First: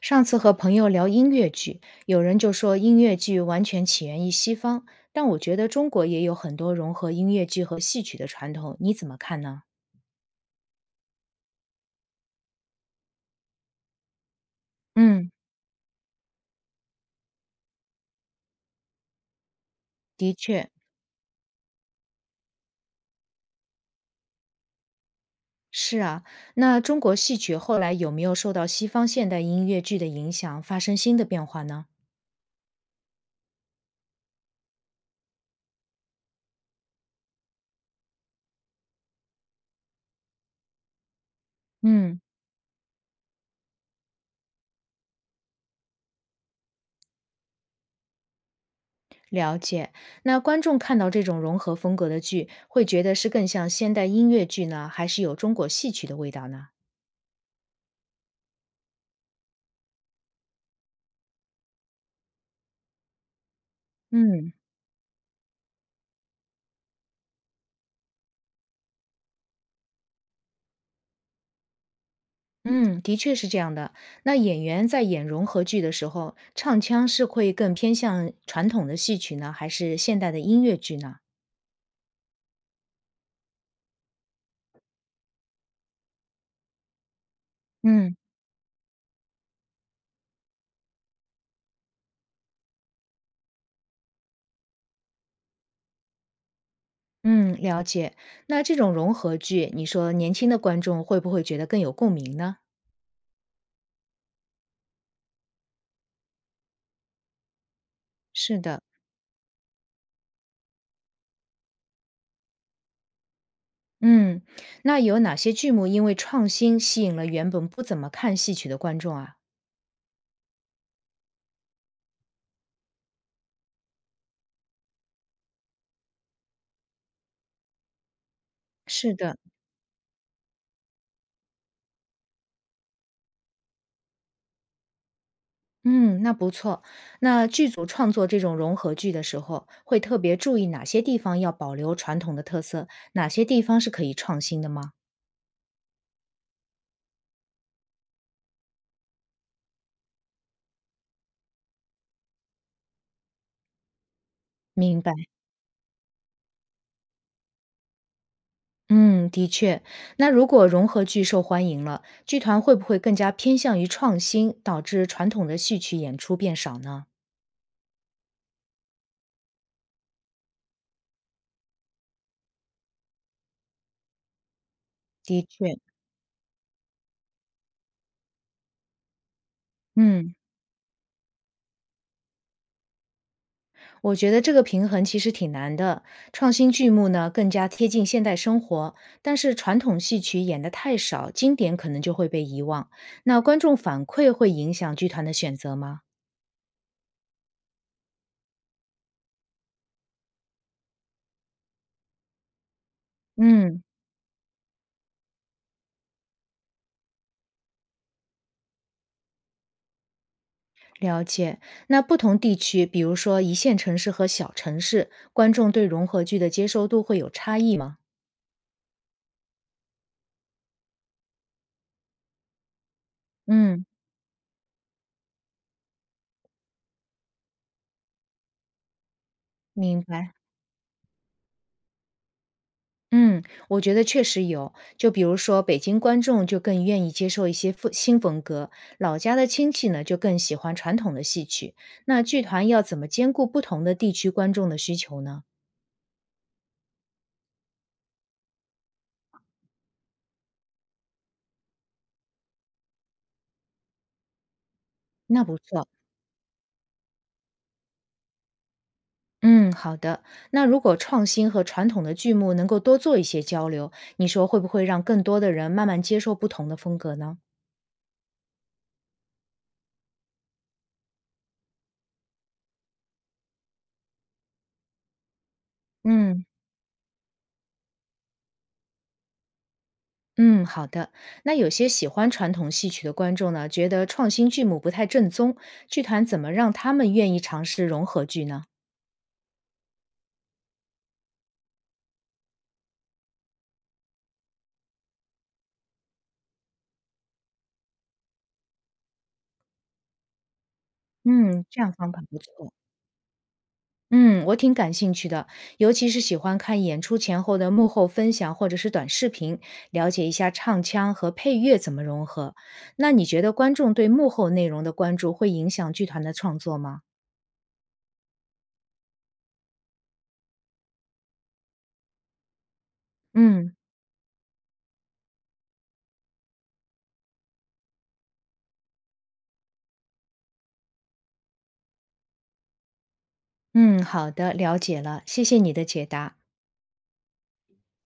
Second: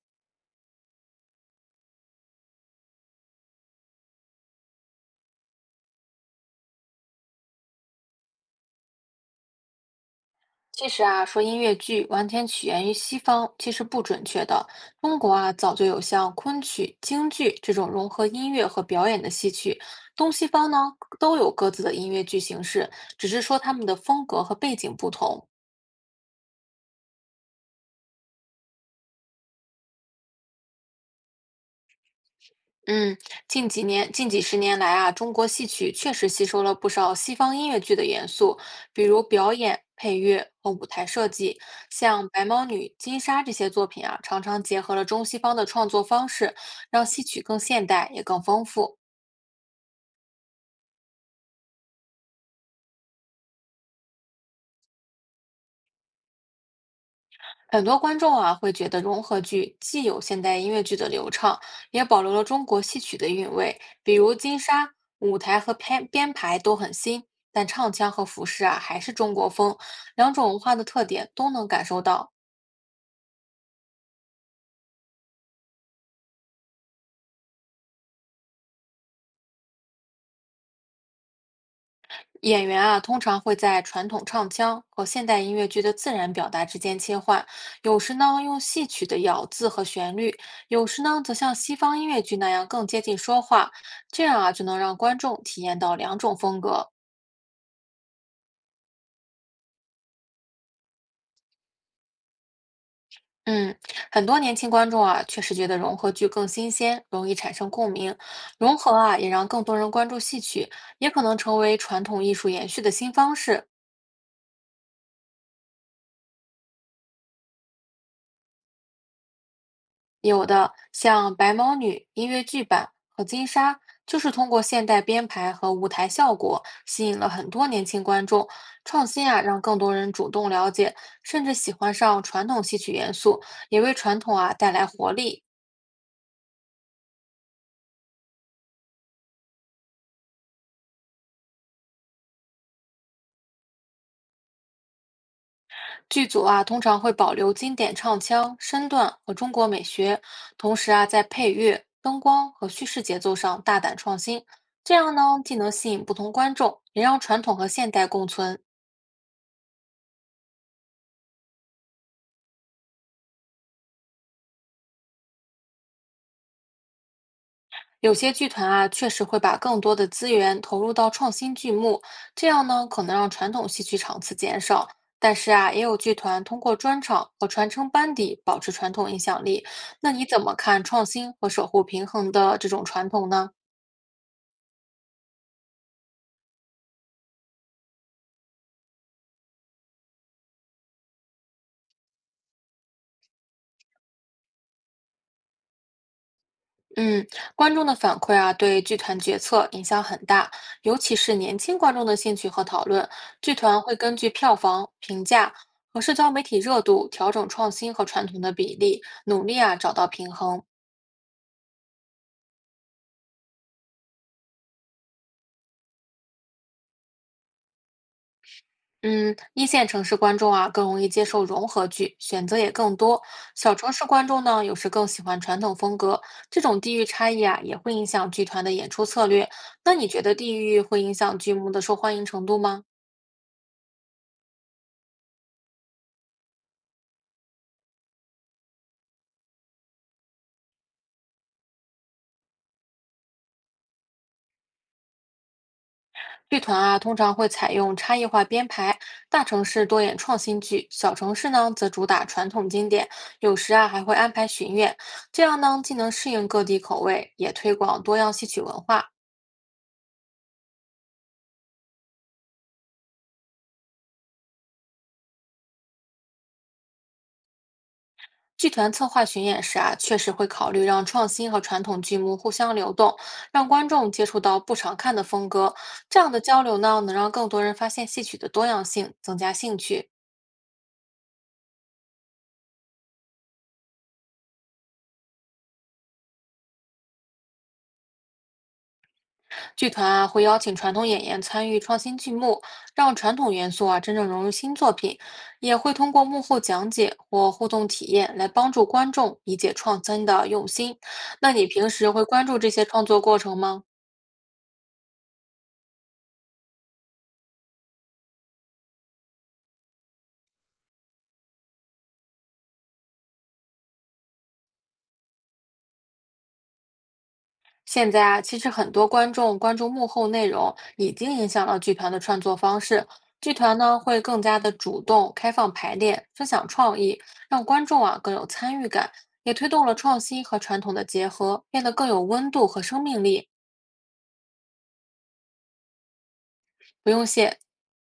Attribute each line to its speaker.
Speaker 1: 上次和朋友聊音乐剧，有人就说音乐剧完全起源于西方，但我觉得中国也有很多融合音乐剧和戏曲的传统，你怎么看呢？
Speaker 2: 其实啊，说音乐剧完全起源于西方，其实不准确的。中
Speaker 1: 嗯，
Speaker 2: 国啊，早就有像昆曲、京剧这种融合音乐和表演的戏曲。东
Speaker 1: 的
Speaker 2: 西方
Speaker 1: 确
Speaker 2: 呢，都有各自的音乐剧形式，只是说他们的风格和背景不同。
Speaker 1: 是啊。那中国戏曲后来有没有受到西方现代音乐剧的影响，发生新的变化呢？
Speaker 2: 嗯，近几年、近几十年来啊，中国戏曲确实吸收了不少西方音乐剧的元素，比如表演、配乐和舞台设计。
Speaker 1: 嗯，
Speaker 2: 像《白毛女》《金莎》这些作品啊，常常结合了中西方的创作方式，让戏曲更现代也更丰富。
Speaker 1: 了解。那观众看到这种融合风格的剧，会觉得是更像现代音乐剧呢，还是有中国戏曲的味道呢？
Speaker 2: 很多观众啊会觉得融合剧既有现代音乐剧的流畅，也保留了中国戏曲的韵味。比如
Speaker 1: 嗯。
Speaker 2: 《金沙》，舞台和编排都很新，但唱腔和服饰啊还是中国风，两种文化的特点都能感受到。
Speaker 1: 嗯，的确是这样的。那演员在演融合剧的时候，唱腔是会更偏向传统的戏曲呢，还是现代的音乐剧呢？
Speaker 2: 演员啊通常会在传统唱腔和现代音乐剧的自然表达之间切换，有时
Speaker 1: 嗯，
Speaker 2: 呢用戏曲的咬字和旋律，有时呢则像西方音乐剧那样更接近说话，这样啊就能让观众体验到两种风格。
Speaker 1: 嗯，了解。那这种融合剧，你说年轻的观众会不会觉得更有共鸣呢？
Speaker 2: 嗯，很多年轻观众啊，确实觉得融合剧更新鲜，容易产生共鸣。
Speaker 1: 是
Speaker 2: 融
Speaker 1: 的，
Speaker 2: 合啊，也让更多人关注戏曲，也可能成为传统艺术延续的新方式。
Speaker 1: 嗯，那有哪些剧目因为创新吸引了原本不怎么看戏曲的观众啊？
Speaker 2: 有的像《白毛女》音乐剧版和《金沙》，就是通过现代编排和舞台效果，吸引了很多年轻观众。创
Speaker 1: 是
Speaker 2: 新
Speaker 1: 的。
Speaker 2: 啊，让更多人主动了解，甚至喜欢上传统戏曲元素，也为传统啊带来活力。
Speaker 1: 嗯，那不错。那剧组创作这种融合剧的时候，会特别注意哪些地方要保留传统的特色，哪些地方是可以创新的吗？
Speaker 2: 剧组啊，通常会保留经典唱腔、身段和中国美学，同时啊，在配乐、灯光和叙事节奏上大胆创新。这
Speaker 1: 明白。
Speaker 2: 样呢，既能吸引不同观众，也让传统和现代共存。
Speaker 1: 嗯，的确。那如果融合剧受欢迎了，剧团会不会更加偏向于创新，导致传统的戏曲演出变少呢？
Speaker 2: 有些剧团啊，确实会把更多的资源投入到创新剧目，这样呢，可能让传统戏曲场次减少。但
Speaker 1: 的
Speaker 2: 是啊，
Speaker 1: 确，
Speaker 2: 也有剧团通过专场和传承班底保持传统影响力。那你
Speaker 1: 嗯，
Speaker 2: 怎么看创新和守护平衡的这种传统呢？
Speaker 1: 我觉得这个平衡其实挺难的。创新剧目呢更加贴近现代生活，但是传统戏曲演得太少，经典可能就会被遗忘。那观众反馈会影响剧团的选择吗？
Speaker 2: 嗯，观众的反馈啊，对剧团决策影响很大，尤其是年轻观众的兴趣和讨论。剧团
Speaker 1: 嗯，
Speaker 2: 会根据票房、评价和社交媒体热度调整创新和传统的比例，努力啊找到平衡。
Speaker 1: 了解。那不同地区，比如说一线城市和小城市，观众对融合剧的接受度会有差异吗？
Speaker 2: 嗯，一线城市观众啊更容易接受融合剧，选择也更多。小
Speaker 1: 嗯，
Speaker 2: 城市观众呢，有时更喜欢传统风格。这种地域差异啊，也会影响剧团的演出策略。那
Speaker 1: 明
Speaker 2: 你觉
Speaker 1: 白。
Speaker 2: 得地域会影响剧目的受欢迎程度吗？
Speaker 1: 嗯，我觉得确实有。就比如说，北京观众就更愿意接受一些风新风格，老家的亲戚呢就更喜欢传统的戏曲。那剧团要怎么兼顾不同的地区观众的需求呢？
Speaker 2: 剧团啊，通常会采用差异化编排，大城市多演创新剧，小城市呢则主打传统经典，有时啊还会安排巡演，这
Speaker 1: 那不
Speaker 2: 样呢
Speaker 1: 错。
Speaker 2: 既能适应各地口味，也推广多样戏曲文化。
Speaker 1: 嗯，好的。那如果创新和传统的剧目能够多做一些交流，你说会不会让更多的人慢慢接受不同的风格呢？
Speaker 2: 剧团策划巡演时啊，确实会考虑让创新和传统剧目互相流动，让观众接触到不常看的风格。这样的
Speaker 1: 嗯，
Speaker 2: 交流呢，能让更多人发现戏曲的多样性，增加兴趣。
Speaker 1: 嗯，好的。那有些喜欢传统戏曲的观众呢，觉得创新剧目不太正宗，剧团怎么让他们愿意尝试融合剧呢？
Speaker 2: 剧团啊会邀请传统演员参与创新剧目，让传统元素啊真正融入新作品，也会通过幕后讲解或互动体验来帮助观众理解创新的用心。那
Speaker 1: 嗯，
Speaker 2: 你
Speaker 1: 这
Speaker 2: 平
Speaker 1: 样
Speaker 2: 时
Speaker 1: 方法
Speaker 2: 会
Speaker 1: 不
Speaker 2: 关注这
Speaker 1: 错。
Speaker 2: 些创作过程吗？
Speaker 1: 嗯，我挺感兴趣的，尤其是喜欢看演出前后的幕后分享或者是短视频，了解一下唱腔和配乐怎么融合。那你觉得观众对幕后内容的关注会影响剧团的创作吗？
Speaker 2: 现在啊，其实很多观众关注幕后内容，已经影响了剧团的创作方式。剧
Speaker 1: 嗯
Speaker 2: 团呢会更加的主动、开放排练，分享创意，让观众啊更有参与感，也推动了创新和传统的结合，变得更有温度和生命力。
Speaker 1: 嗯，好的，了解了，谢谢你的解答。
Speaker 2: 不用谢。